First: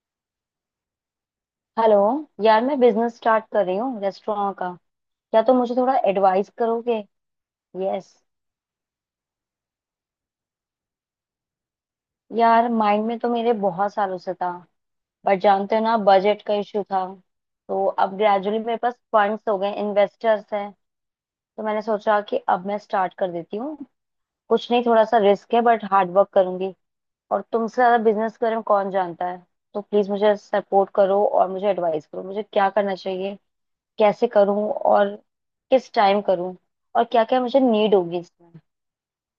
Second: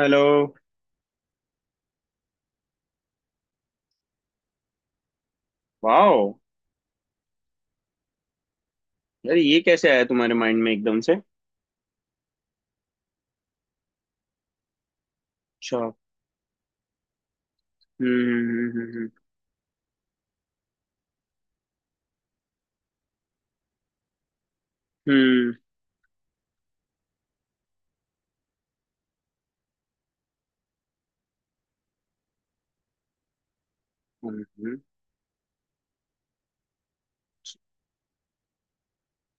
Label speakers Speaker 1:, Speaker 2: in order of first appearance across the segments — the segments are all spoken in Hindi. Speaker 1: हेलो।
Speaker 2: हेलो। यार मैं बिजनेस स्टार्ट कर रही हूँ रेस्टोरेंट का। क्या तुम मुझे थोड़ा
Speaker 1: वाओ,
Speaker 2: एडवाइस करोगे? यस।
Speaker 1: यार ये कैसे आया तुम्हारे माइंड में एकदम से?
Speaker 2: यार माइंड में तो मेरे बहुत सालों से था, बट जानते
Speaker 1: अच्छा।
Speaker 2: हो ना, बजट का इशू था। तो अब ग्रेजुअली मेरे पास
Speaker 1: हम्म।
Speaker 2: फंड्स हो गए, इन्वेस्टर्स हैं। तो मैंने सोचा कि अब मैं स्टार्ट कर देती हूँ। कुछ नहीं, थोड़ा सा
Speaker 1: हम्म
Speaker 2: रिस्क है बट हार्ड वर्क करूंगी। और तुमसे ज्यादा बिजनेस के बारे में कौन जानता है। तो प्लीज मुझे सपोर्ट करो और मुझे एडवाइस करो मुझे क्या करना चाहिए, कैसे
Speaker 1: हम्म।
Speaker 2: करूं,
Speaker 1: हम्म,
Speaker 2: और किस टाइम करूं, और क्या क्या मुझे नीड होगी इसमें,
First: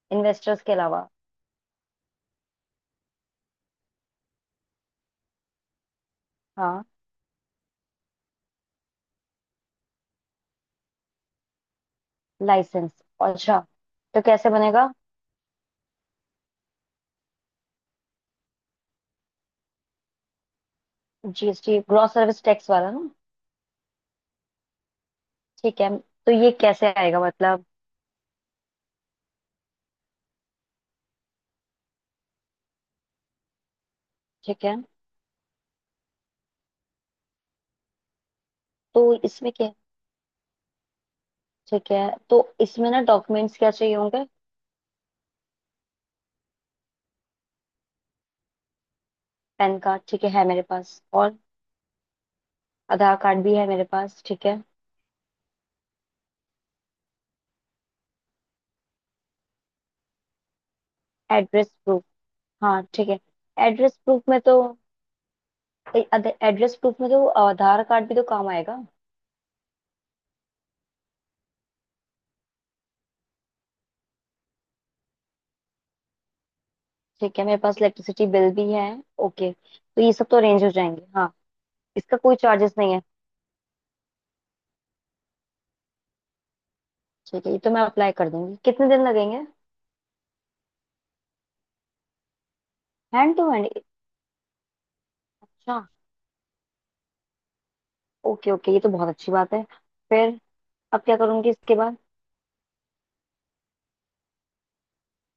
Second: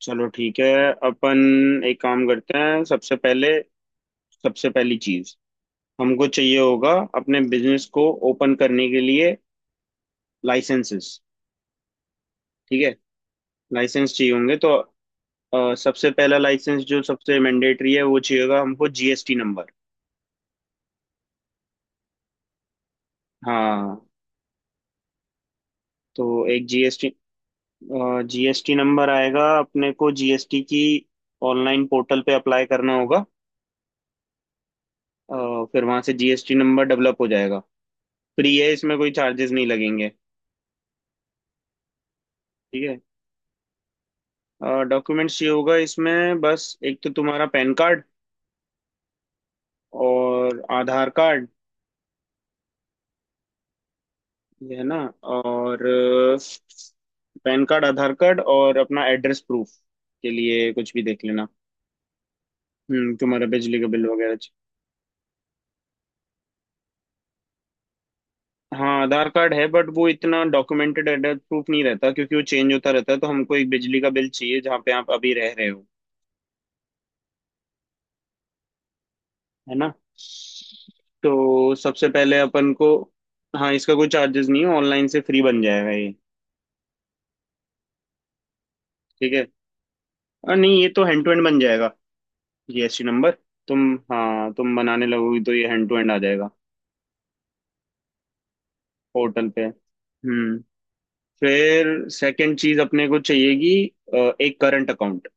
Speaker 1: चलो ठीक
Speaker 2: इन्वेस्टर्स के
Speaker 1: है।
Speaker 2: अलावा।
Speaker 1: अपन एक काम करते हैं, सबसे पहले सबसे पहली चीज हमको चाहिए
Speaker 2: हाँ।
Speaker 1: होगा अपने बिजनेस को ओपन करने के लिए, लाइसेंसेस। ठीक है,
Speaker 2: लाइसेंस। अच्छा,
Speaker 1: लाइसेंस
Speaker 2: तो
Speaker 1: चाहिए
Speaker 2: कैसे
Speaker 1: होंगे तो
Speaker 2: बनेगा?
Speaker 1: सबसे पहला लाइसेंस जो सबसे मैंडेटरी है वो चाहिए होगा हमको, GST number.
Speaker 2: GST gross service tax वाला ना।
Speaker 1: हाँ,
Speaker 2: ठीक है।
Speaker 1: तो
Speaker 2: तो ये
Speaker 1: एक
Speaker 2: कैसे
Speaker 1: जीएसटी।
Speaker 2: आएगा, मतलब?
Speaker 1: जीएसटी नंबर आएगा, अपने को जीएसटी की ऑनलाइन पोर्टल पे अप्लाई करना होगा।
Speaker 2: ठीक है।
Speaker 1: फिर वहां से जीएसटी नंबर डेवलप हो जाएगा। फ्री है, इसमें
Speaker 2: तो
Speaker 1: कोई चार्जेस
Speaker 2: इसमें
Speaker 1: नहीं
Speaker 2: क्या है?
Speaker 1: लगेंगे।
Speaker 2: ठीक है। तो
Speaker 1: ठीक
Speaker 2: इसमें
Speaker 1: है।
Speaker 2: ना डॉक्यूमेंट्स क्या चाहिए होंगे?
Speaker 1: डॉक्यूमेंट्स ये होगा इसमें, बस एक तो तुम्हारा पैन कार्ड
Speaker 2: पैन कार्ड ठीक है
Speaker 1: और
Speaker 2: मेरे पास।
Speaker 1: आधार
Speaker 2: और
Speaker 1: कार्ड।
Speaker 2: आधार कार्ड भी है मेरे पास, ठीक है।
Speaker 1: ये है ना। और पैन कार्ड, आधार कार्ड और अपना एड्रेस प्रूफ के लिए कुछ भी देख लेना।
Speaker 2: Address proof. हाँ ठीक
Speaker 1: हम्म,
Speaker 2: है।
Speaker 1: तुम्हारा बिजली का
Speaker 2: एड्रेस
Speaker 1: बिल
Speaker 2: प्रूफ
Speaker 1: वगैरह।
Speaker 2: में तो, एड्रेस प्रूफ में तो आधार कार्ड भी तो काम आएगा।
Speaker 1: हाँ, आधार कार्ड है बट वो इतना डॉक्यूमेंटेड एड्रेस प्रूफ नहीं रहता क्योंकि वो चेंज होता रहता है, तो हमको एक बिजली का बिल चाहिए जहाँ पे आप अभी रह रहे हो।
Speaker 2: ठीक है, मेरे पास इलेक्ट्रिसिटी बिल भी है। ओके,
Speaker 1: है ना,
Speaker 2: तो ये सब तो अरेंज हो जाएंगे। हाँ।
Speaker 1: तो सबसे
Speaker 2: इसका कोई
Speaker 1: पहले अपन
Speaker 2: चार्जेस
Speaker 1: को।
Speaker 2: नहीं है?
Speaker 1: हाँ, इसका कोई चार्जेस नहीं है, ऑनलाइन से फ्री बन जाएगा ये।
Speaker 2: ठीक है, ये तो मैं अप्लाई कर दूंगी। कितने दिन
Speaker 1: ठीक है,
Speaker 2: लगेंगे?
Speaker 1: और नहीं, ये तो हैंड टू हैंड बन जाएगा GST number.
Speaker 2: Hand to hand?
Speaker 1: तुम, हाँ तुम बनाने लगोगी तो ये
Speaker 2: अच्छा।
Speaker 1: हैंड टू हैंड आ जाएगा
Speaker 2: ओके ओके, ये तो बहुत अच्छी
Speaker 1: पोर्टल
Speaker 2: बात
Speaker 1: पे।
Speaker 2: है। फिर?
Speaker 1: हम्म।
Speaker 2: अब क्या करूंगी इसके
Speaker 1: फिर
Speaker 2: बाद?
Speaker 1: सेकंड चीज अपने को चाहिएगी, एक करंट अकाउंट।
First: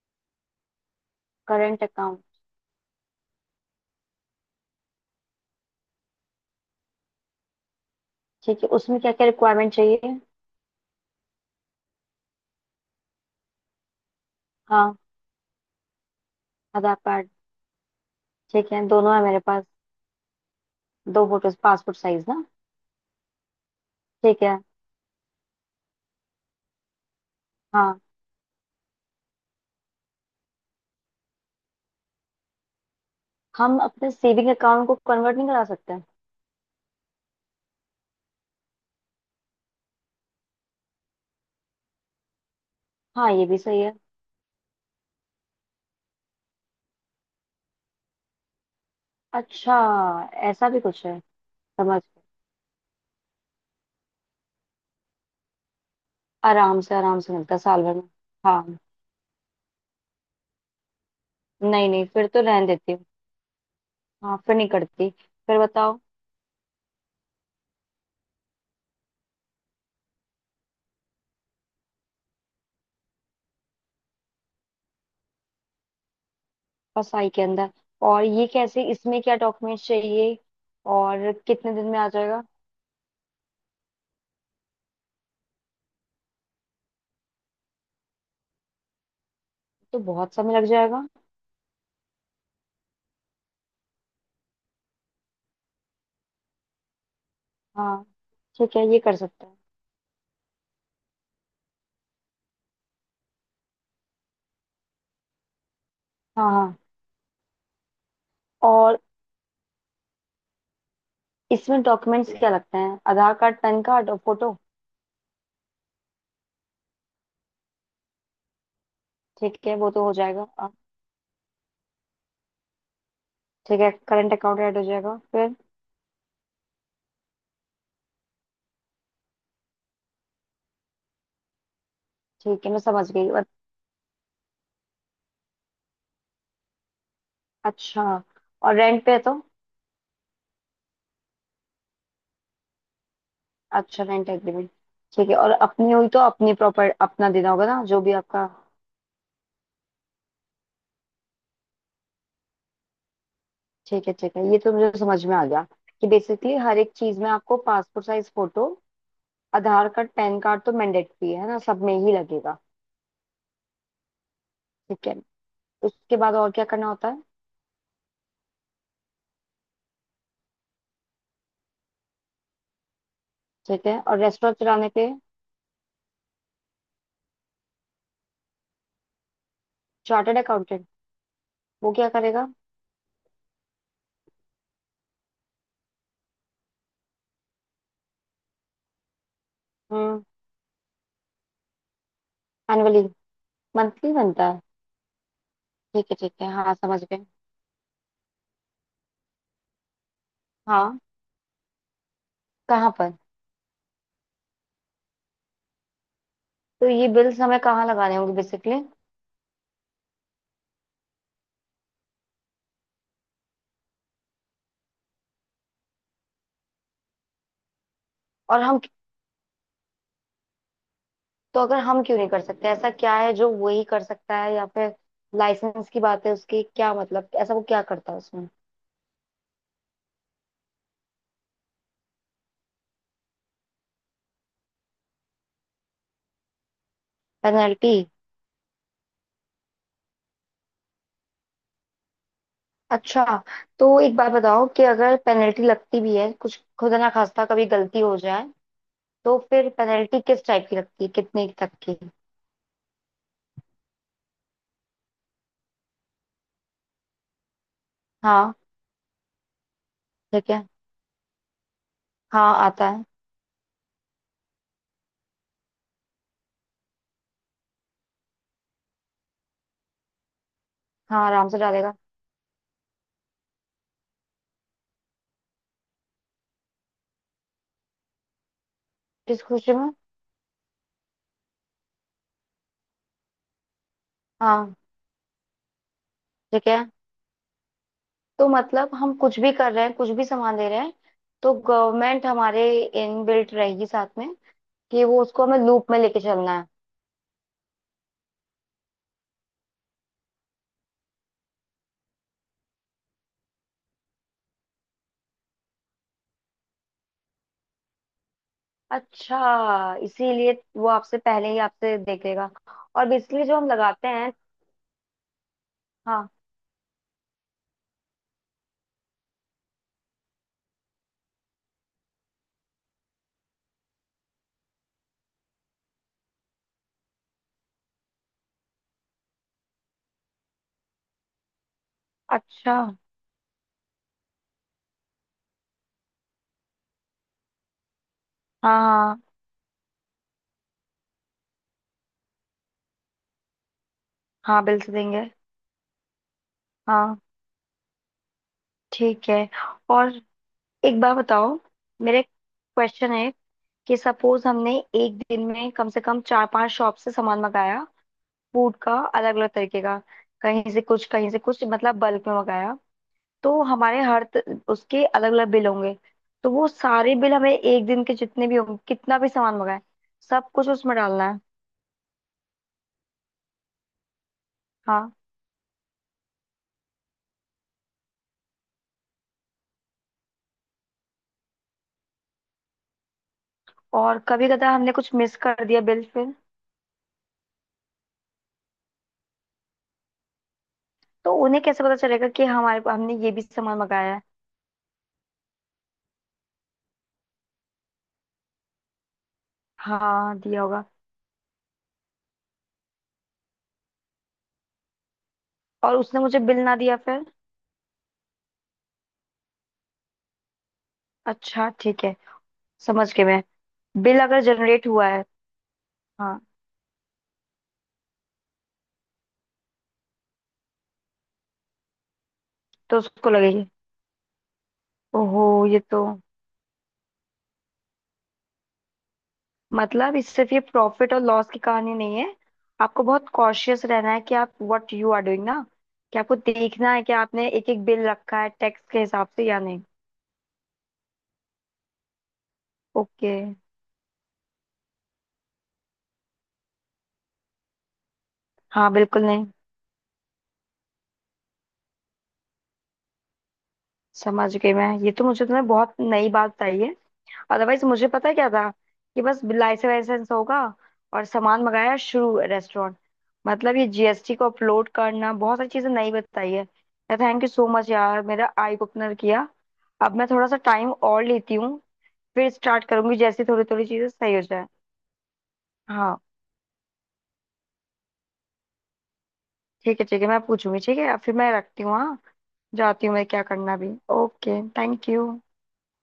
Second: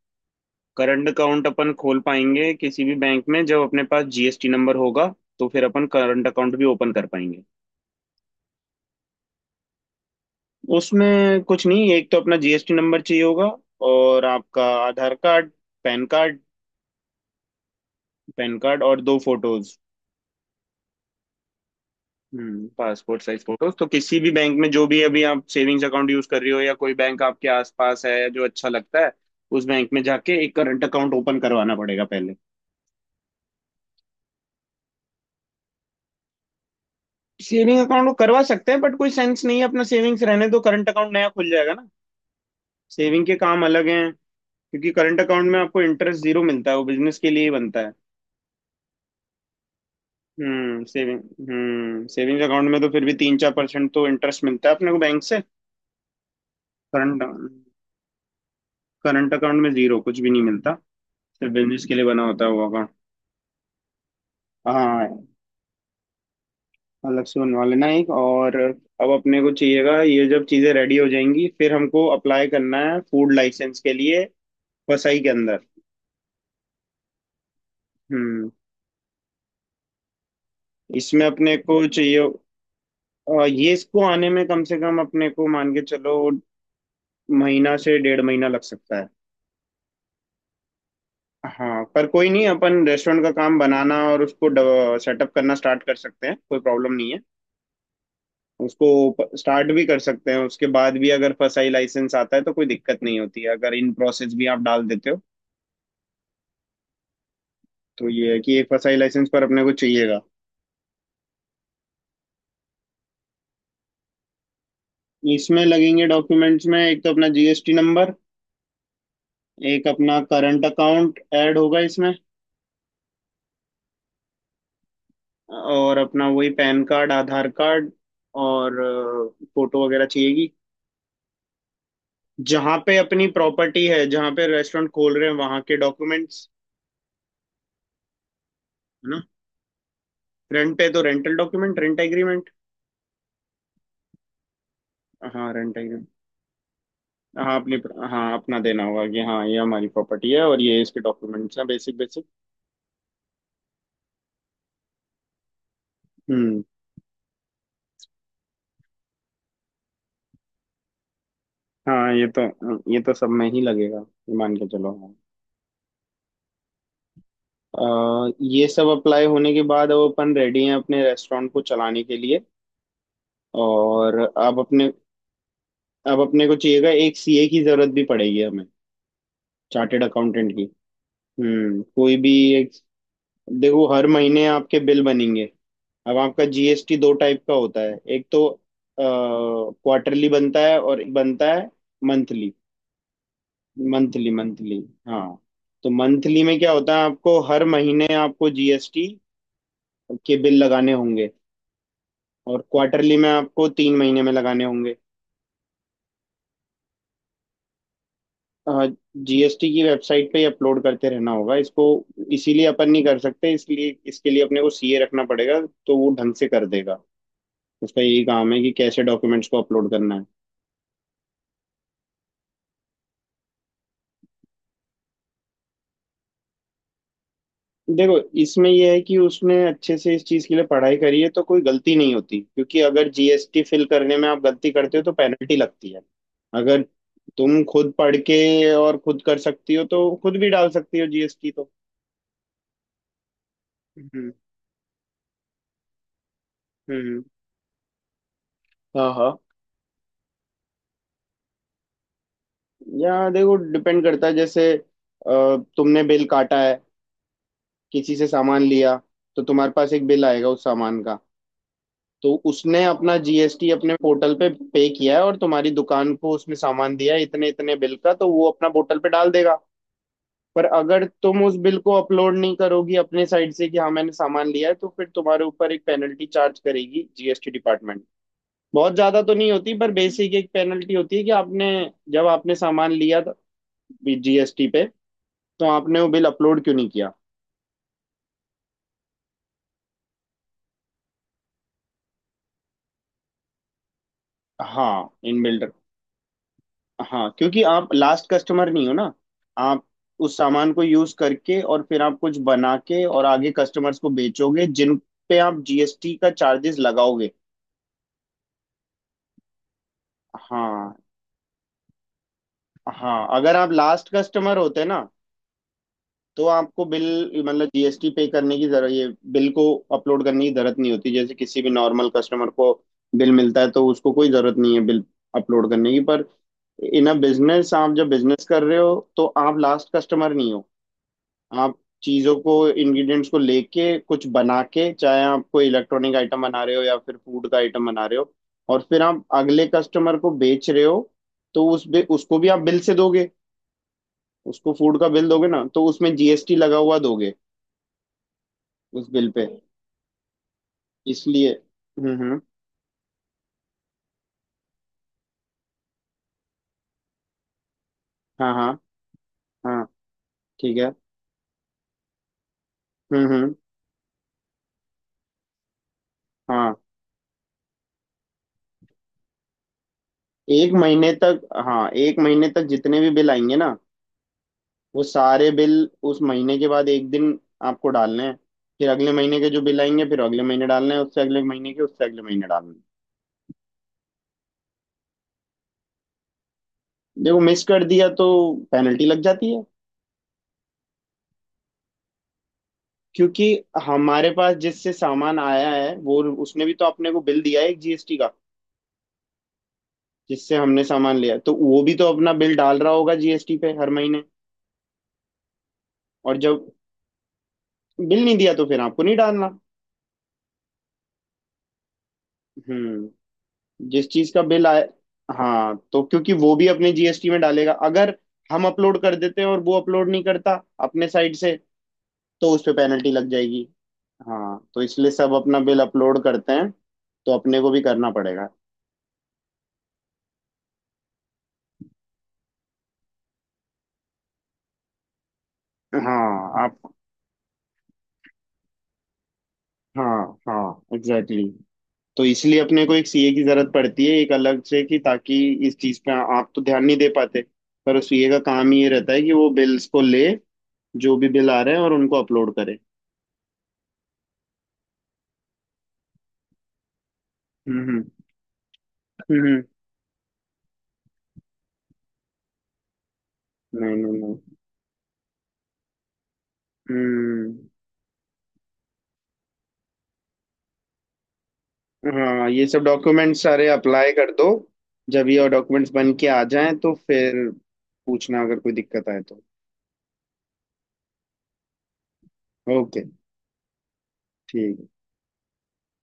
Speaker 1: करंट अकाउंट अपन
Speaker 2: करंट
Speaker 1: खोल
Speaker 2: अकाउंट।
Speaker 1: पाएंगे किसी भी बैंक में जब अपने पास जीएसटी नंबर होगा, तो फिर अपन करंट अकाउंट भी ओपन कर पाएंगे।
Speaker 2: ठीक है, उसमें क्या क्या रिक्वायरमेंट चाहिए?
Speaker 1: उसमें कुछ नहीं, एक तो अपना जीएसटी नंबर चाहिए होगा और आपका
Speaker 2: हाँ।
Speaker 1: Aadhaar card, PAN card,
Speaker 2: Aadhaar card. ठीक है,
Speaker 1: और
Speaker 2: दोनों
Speaker 1: दो
Speaker 2: है मेरे पास।
Speaker 1: फोटोज।
Speaker 2: दो फोटोज पासपोर्ट साइज ना?
Speaker 1: हम्म, पासपोर्ट साइज फोटोज तो किसी भी
Speaker 2: ठीक है।
Speaker 1: बैंक में जो भी अभी आप सेविंग्स अकाउंट यूज कर रही हो, या कोई बैंक आपके
Speaker 2: हाँ।
Speaker 1: आसपास है जो अच्छा लगता है उस बैंक में जाके एक करंट अकाउंट ओपन करवाना पड़ेगा पहले।
Speaker 2: हम अपने सेविंग अकाउंट को कन्वर्ट नहीं करा सकते?
Speaker 1: सेविंग अकाउंट को करवा सकते हैं बट कोई सेंस नहीं है, अपना सेविंग्स रहने दो, करंट अकाउंट नया खुल जाएगा ना। सेविंग
Speaker 2: हाँ,
Speaker 1: के
Speaker 2: ये भी
Speaker 1: काम
Speaker 2: सही
Speaker 1: अलग
Speaker 2: है।
Speaker 1: हैं, क्योंकि करंट अकाउंट में आपको इंटरेस्ट जीरो मिलता है, वो बिजनेस के लिए ही बनता है।
Speaker 2: अच्छा। ऐसा भी कुछ
Speaker 1: सेविंग।
Speaker 2: है? समझ।
Speaker 1: हम्म, सेविंग्स अकाउंट में तो फिर भी तीन चार परसेंट तो इंटरेस्ट मिलता है अपने को बैंक से।
Speaker 2: आराम
Speaker 1: करंट
Speaker 2: से मिलता है साल भर में। हाँ।
Speaker 1: करंट अकाउंट में जीरो कुछ भी नहीं मिलता, सिर्फ बिजनेस
Speaker 2: नहीं
Speaker 1: के लिए
Speaker 2: नहीं,
Speaker 1: बना
Speaker 2: फिर तो
Speaker 1: होता है
Speaker 2: रहने
Speaker 1: वो अकाउंट।
Speaker 2: देती हूँ। हाँ, फिर नहीं
Speaker 1: हाँ,
Speaker 2: करती। फिर बताओ।
Speaker 1: अलग से बनवा लेना एक। और अब अपने को चाहिएगा ये, जब चीजें रेडी हो जाएंगी फिर हमको अप्लाई करना है फूड लाइसेंस के लिए, वसई के अंदर।
Speaker 2: फसाई के अंदर। और ये
Speaker 1: हम्म,
Speaker 2: कैसे, इसमें क्या डॉक्यूमेंट चाहिए?
Speaker 1: इसमें
Speaker 2: और
Speaker 1: अपने
Speaker 2: कितने
Speaker 1: को
Speaker 2: दिन में आ
Speaker 1: चाहिए,
Speaker 2: जाएगा?
Speaker 1: ये इसको आने में कम से कम अपने को मान के चलो महीना से डेढ़ महीना लग सकता है।
Speaker 2: तो बहुत समय लग जाएगा।
Speaker 1: हाँ पर कोई नहीं, अपन रेस्टोरेंट का काम बनाना और उसको सेटअप करना स्टार्ट कर सकते हैं, कोई प्रॉब्लम नहीं है।
Speaker 2: हाँ, ठीक है,
Speaker 1: उसको
Speaker 2: ये कर सकते हैं।
Speaker 1: स्टार्ट भी कर सकते हैं, उसके बाद भी अगर फसाई लाइसेंस आता है तो कोई दिक्कत नहीं होती है अगर इन प्रोसेस भी आप डाल देते हो।
Speaker 2: हाँ हाँ।
Speaker 1: तो ये है कि एक फसाई
Speaker 2: और
Speaker 1: लाइसेंस पर अपने को चाहिएगा।
Speaker 2: इसमें डॉक्यूमेंट्स क्या लगते हैं? आधार कार्ड, पैन कार्ड और फोटो?
Speaker 1: इसमें लगेंगे डॉक्यूमेंट्स में एक तो अपना जीएसटी नंबर,
Speaker 2: ठीक है,
Speaker 1: एक
Speaker 2: वो तो हो
Speaker 1: अपना
Speaker 2: जाएगा।
Speaker 1: करंट अकाउंट ऐड होगा इसमें,
Speaker 2: ठीक है, करंट अकाउंट ऐड हो जाएगा। फिर?
Speaker 1: और अपना वही पैन कार्ड, आधार कार्ड और फोटो वगैरह चाहिएगी।
Speaker 2: ठीक है,
Speaker 1: जहां
Speaker 2: मैं
Speaker 1: पे
Speaker 2: समझ
Speaker 1: अपनी
Speaker 2: गई। और-
Speaker 1: प्रॉपर्टी है, जहां पे रेस्टोरेंट खोल रहे हैं, वहां के डॉक्यूमेंट्स।
Speaker 2: अच्छा। और रेंट
Speaker 1: है
Speaker 2: पे है
Speaker 1: ना,
Speaker 2: तो?
Speaker 1: रेंट पे तो रेंटल डॉक्यूमेंट, रेंट एग्रीमेंट।
Speaker 2: अच्छा, रेंट एग्रीमेंट। ठीक है।
Speaker 1: हाँ,
Speaker 2: और
Speaker 1: रेंट
Speaker 2: अपनी
Speaker 1: एग्रीमेंट।
Speaker 2: हुई तो अपनी प्रॉपर अपना देना
Speaker 1: हाँ
Speaker 2: होगा
Speaker 1: अपनी
Speaker 2: ना, जो भी
Speaker 1: हाँ
Speaker 2: आपका।
Speaker 1: अपना देना होगा कि हाँ ये हमारी प्रॉपर्टी है और ये इसके डॉक्यूमेंट्स हैं, बेसिक बेसिक।
Speaker 2: ठीक है ठीक है, ये तो मुझे समझ में आ गया। कि बेसिकली
Speaker 1: हम्म।
Speaker 2: हर एक चीज में आपको passport size photo, Aadhaar card, PAN card तो मैंडेटरी है ना, सब में
Speaker 1: हाँ
Speaker 2: ही
Speaker 1: ये तो
Speaker 2: लगेगा।
Speaker 1: ये तो सब में ही लगेगा, ये मान के चलो
Speaker 2: ठीक
Speaker 1: हाँ।
Speaker 2: है। उसके बाद और क्या करना होता है?
Speaker 1: ये सब अप्लाई होने के बाद अब अपन रेडी हैं अपने रेस्टोरेंट को चलाने के लिए।
Speaker 2: ठीक है।
Speaker 1: और
Speaker 2: और रेस्टोरेंट चलाने के लिए?
Speaker 1: अब अपने को चाहिएगा एक सीए की जरूरत भी पड़ेगी हमें, चार्टेड
Speaker 2: चार्टर्ड
Speaker 1: अकाउंटेंट की।
Speaker 2: अकाउंटेंट।
Speaker 1: हम्म,
Speaker 2: वो क्या
Speaker 1: कोई भी
Speaker 2: करेगा?
Speaker 1: एक। देखो हर महीने आपके बिल बनेंगे। अब आपका जीएसटी दो टाइप का होता है, एक तो
Speaker 2: हम्म
Speaker 1: क्वार्टरली बनता है और एक बनता है मंथली।
Speaker 2: एनुअली? मंथली
Speaker 1: मंथली,
Speaker 2: बनता है?
Speaker 1: मंथली। हाँ, तो
Speaker 2: ठीक है ठीक
Speaker 1: मंथली
Speaker 2: है,
Speaker 1: में क्या
Speaker 2: हाँ
Speaker 1: होता
Speaker 2: समझ
Speaker 1: है,
Speaker 2: गए।
Speaker 1: आपको हर महीने आपको जीएसटी के बिल लगाने
Speaker 2: हाँ।
Speaker 1: होंगे, और
Speaker 2: कहाँ पर?
Speaker 1: क्वार्टरली में आपको तीन महीने में लगाने होंगे।
Speaker 2: तो ये बिल्स हमें कहाँ लगाने होंगे बेसिकली?
Speaker 1: जीएसटी की वेबसाइट पे ही अपलोड करते रहना होगा इसको, इसीलिए अपन नहीं कर सकते, इसलिए इसके लिए अपने को सीए रखना पड़ेगा, तो वो ढंग से कर देगा। उसका यही काम है
Speaker 2: और
Speaker 1: कि
Speaker 2: हम,
Speaker 1: कैसे डॉक्यूमेंट्स को अपलोड करना है।
Speaker 2: तो अगर हम क्यों नहीं कर सकते, ऐसा क्या है जो वही कर सकता है? या फिर लाइसेंस की बात है उसकी, क्या मतलब, ऐसा वो क्या करता
Speaker 1: देखो
Speaker 2: है उसमें?
Speaker 1: इसमें यह है कि उसने अच्छे से इस चीज़ के लिए पढ़ाई करी है तो कोई गलती नहीं होती, क्योंकि अगर जीएसटी फिल करने में आप गलती करते हो तो पेनल्टी लगती है। अगर तुम खुद
Speaker 2: पेनल्टी?
Speaker 1: पढ़ के और खुद कर सकती हो तो खुद भी डाल सकती हो जीएसटी, तो
Speaker 2: अच्छा, तो एक
Speaker 1: हम्म
Speaker 2: बात बताओ कि अगर पेनल्टी लगती भी है, कुछ खुदा ना
Speaker 1: हम्म।
Speaker 2: खास्ता कभी गलती हो जाए,
Speaker 1: हाँ हाँ।
Speaker 2: तो फिर पेनल्टी किस टाइप की लगती है, कितने तक की?
Speaker 1: या देखो डिपेंड करता है, जैसे तुमने बिल काटा है किसी से
Speaker 2: हाँ।
Speaker 1: सामान लिया, तो तुम्हारे पास एक बिल आएगा
Speaker 2: ठीक
Speaker 1: उस
Speaker 2: है।
Speaker 1: सामान का। तो
Speaker 2: हाँ
Speaker 1: उसने
Speaker 2: आता है।
Speaker 1: अपना जीएसटी अपने पोर्टल पे पे किया है और तुम्हारी दुकान को उसमें सामान दिया है इतने इतने बिल का, तो वो अपना पोर्टल पे डाल देगा। पर अगर
Speaker 2: हाँ,
Speaker 1: तुम
Speaker 2: आराम
Speaker 1: उस
Speaker 2: से
Speaker 1: बिल को
Speaker 2: डालेगा।
Speaker 1: अपलोड नहीं करोगी अपने साइड से, कि हाँ मैंने सामान लिया है, तो फिर तुम्हारे ऊपर एक पेनल्टी चार्ज करेगी जीएसटी डिपार्टमेंट। बहुत ज्यादा तो
Speaker 2: किस
Speaker 1: नहीं
Speaker 2: खुशी
Speaker 1: होती
Speaker 2: में?
Speaker 1: पर बेसिक एक पेनल्टी होती है कि आपने, जब आपने सामान लिया था जीएसटी
Speaker 2: हाँ।
Speaker 1: पे, तो आपने वो बिल अपलोड
Speaker 2: ठीक
Speaker 1: क्यों
Speaker 2: है।
Speaker 1: नहीं किया।
Speaker 2: तो मतलब हम कुछ भी कर रहे हैं, कुछ भी सामान दे रहे हैं, तो गवर्नमेंट हमारे इन बिल्ट रहेगी साथ में, कि
Speaker 1: हाँ
Speaker 2: वो
Speaker 1: इन
Speaker 2: उसको हमें
Speaker 1: बिल्डर।
Speaker 2: लूप में लेके चलना है।
Speaker 1: हाँ, क्योंकि आप लास्ट कस्टमर नहीं हो ना, आप उस सामान को यूज करके और फिर आप कुछ बना के और आगे कस्टमर्स को बेचोगे जिन पे आप जीएसटी का चार्जेस लगाओगे।
Speaker 2: अच्छा, इसीलिए वो
Speaker 1: हाँ,
Speaker 2: आपसे पहले ही आपसे देखेगा। और
Speaker 1: हाँ
Speaker 2: बेसिकली
Speaker 1: अगर
Speaker 2: जो हम
Speaker 1: आप
Speaker 2: लगाते
Speaker 1: लास्ट
Speaker 2: हैं।
Speaker 1: कस्टमर होते ना,
Speaker 2: हाँ।
Speaker 1: तो आपको बिल, मतलब जीएसटी पे करने की जरूरत, ये बिल को अपलोड करने की जरूरत नहीं होती, जैसे किसी भी नॉर्मल कस्टमर को बिल मिलता है तो उसको कोई जरूरत नहीं है बिल अपलोड करने की। पर इन अ बिजनेस, आप जब बिजनेस कर रहे हो तो आप लास्ट कस्टमर नहीं हो, आप चीज़ों को
Speaker 2: अच्छा हाँ।
Speaker 1: इंग्रेडिएंट्स को लेके कुछ बना के, चाहे आप कोई इलेक्ट्रॉनिक आइटम बना रहे हो या फिर फूड का आइटम बना रहे हो, और फिर
Speaker 2: हाँ।
Speaker 1: आप अगले कस्टमर को बेच रहे हो। तो उसको भी आप बिल से दोगे।
Speaker 2: हाँ
Speaker 1: उसको
Speaker 2: बिल्स
Speaker 1: फूड का बिल
Speaker 2: देंगे।
Speaker 1: दोगे ना, तो उसमें जीएसटी लगा हुआ
Speaker 2: हाँ।
Speaker 1: दोगे उस
Speaker 2: ठीक
Speaker 1: बिल
Speaker 2: है।
Speaker 1: पे।
Speaker 2: और एक बार
Speaker 1: इसलिए
Speaker 2: बताओ, मेरे
Speaker 1: हम्म।
Speaker 2: क्वेश्चन है कि सपोज हमने एक दिन में कम से कम चार पांच शॉप से सामान मंगाया,
Speaker 1: हाँ हाँ
Speaker 2: फूड का अलग अलग तरीके
Speaker 1: हाँ।
Speaker 2: का, कहीं
Speaker 1: ठीक
Speaker 2: से
Speaker 1: है।
Speaker 2: कुछ कहीं से कुछ, मतलब बल्क में मंगाया।
Speaker 1: हम्म।
Speaker 2: तो हमारे हर उसके अलग अलग बिल होंगे। तो वो
Speaker 1: हाँ,
Speaker 2: सारे बिल हमें, एक दिन के जितने भी होंगे कितना भी सामान मंगाए, सब कुछ
Speaker 1: एक
Speaker 2: उसमें
Speaker 1: महीने
Speaker 2: डालना
Speaker 1: तक।
Speaker 2: है?
Speaker 1: हाँ, एक महीने तक जितने भी बिल आएंगे ना, वो
Speaker 2: हाँ।
Speaker 1: सारे बिल उस महीने के बाद एक दिन आपको डालने हैं। फिर अगले महीने के जो बिल आएंगे फिर अगले महीने डालने हैं, उससे अगले महीने के उससे अगले महीने डालने हैं।
Speaker 2: और कभी कदा हमने कुछ मिस कर दिया बिल, फिर?
Speaker 1: देखो मिस कर दिया तो पेनल्टी लग जाती है।
Speaker 2: तो उन्हें कैसे पता चलेगा कि हमारे, हमने ये भी
Speaker 1: क्योंकि
Speaker 2: सामान मंगाया है?
Speaker 1: हमारे पास जिससे सामान आया है वो उसने भी तो अपने को बिल दिया है एक जीएसटी का,
Speaker 2: हाँ
Speaker 1: जिससे
Speaker 2: दिया
Speaker 1: हमने
Speaker 2: होगा।
Speaker 1: सामान लिया, तो वो भी तो अपना बिल डाल रहा होगा जीएसटी पे हर महीने।
Speaker 2: और उसने
Speaker 1: और
Speaker 2: मुझे बिल
Speaker 1: जब
Speaker 2: ना दिया फिर?
Speaker 1: बिल नहीं दिया तो फिर आपको नहीं डालना।
Speaker 2: अच्छा, ठीक है। समझ गई
Speaker 1: हम्म,
Speaker 2: मैं।
Speaker 1: जिस
Speaker 2: बिल
Speaker 1: चीज
Speaker 2: अगर
Speaker 1: का बिल आए।
Speaker 2: जनरेट हुआ है।
Speaker 1: हाँ, तो क्योंकि
Speaker 2: हाँ।
Speaker 1: वो भी अपने जीएसटी में डालेगा अगर हम अपलोड कर देते हैं, और वो अपलोड नहीं करता अपने साइड से, तो उस पे
Speaker 2: तो
Speaker 1: पेनल्टी लग
Speaker 2: उसको लगेगी?
Speaker 1: जाएगी। हाँ, तो इसलिए सब अपना
Speaker 2: ओहो। ये
Speaker 1: बिल
Speaker 2: तो,
Speaker 1: अपलोड करते हैं, तो अपने को भी करना पड़ेगा।
Speaker 2: मतलब इस, सिर्फ ये प्रॉफिट और लॉस की कहानी नहीं है। आपको बहुत कॉशियस रहना है कि आप व्हाट यू आर डूइंग ना, कि आपको
Speaker 1: हाँ आप।
Speaker 2: देखना है कि आपने एक एक बिल रखा है टैक्स के हिसाब से या नहीं।
Speaker 1: हाँ हाँ एग्जैक्टली exactly. तो इसलिए अपने को एक सीए
Speaker 2: ओके।
Speaker 1: की जरूरत पड़ती है एक अलग से, कि ताकि इस चीज पे आप तो ध्यान नहीं दे पाते, पर उस सीए का काम ही ये
Speaker 2: हाँ
Speaker 1: रहता है
Speaker 2: बिल्कुल
Speaker 1: कि
Speaker 2: नहीं।
Speaker 1: वो बिल्स को ले जो भी बिल आ रहे हैं और उनको अपलोड करे।
Speaker 2: समझ गई मैं। ये तो मुझे तुमने बहुत नई बात बताई है। अदरवाइज
Speaker 1: हम्म।
Speaker 2: मुझे पता है क्या था, कि बस
Speaker 1: हम्म, हम्म।
Speaker 2: लाइसेंस वाइसेंस होगा और सामान मंगाया, शुरू रेस्टोरेंट। मतलब ये
Speaker 1: नहीं नहीं
Speaker 2: जीएसटी
Speaker 1: नहीं।
Speaker 2: को अपलोड करना, बहुत सारी चीजें नई बताई है। Thank you so
Speaker 1: hmm.
Speaker 2: Much यार, मेरा आई ओपनर किया। अब मैं थोड़ा सा टाइम और लेती हूँ।
Speaker 1: हाँ,
Speaker 2: फिर
Speaker 1: ये सब
Speaker 2: स्टार्ट करूंगी
Speaker 1: डॉक्यूमेंट्स
Speaker 2: जैसे थोड़ी
Speaker 1: सारे
Speaker 2: थोड़ी चीजें
Speaker 1: अप्लाई कर
Speaker 2: सही हो
Speaker 1: दो,
Speaker 2: जाए।
Speaker 1: जब ये डॉक्यूमेंट्स बन
Speaker 2: हाँ।
Speaker 1: के आ जाएं तो फिर पूछना अगर कोई दिक्कत आए तो।
Speaker 2: ठीक है ठीक है, मैं पूछूंगी। ठीक है, अब फिर मैं रखती हूँ। हाँ,
Speaker 1: ओके,
Speaker 2: जाती हूँ मैं, क्या करना भी। ओके।
Speaker 1: ठीक है।
Speaker 2: Thank you.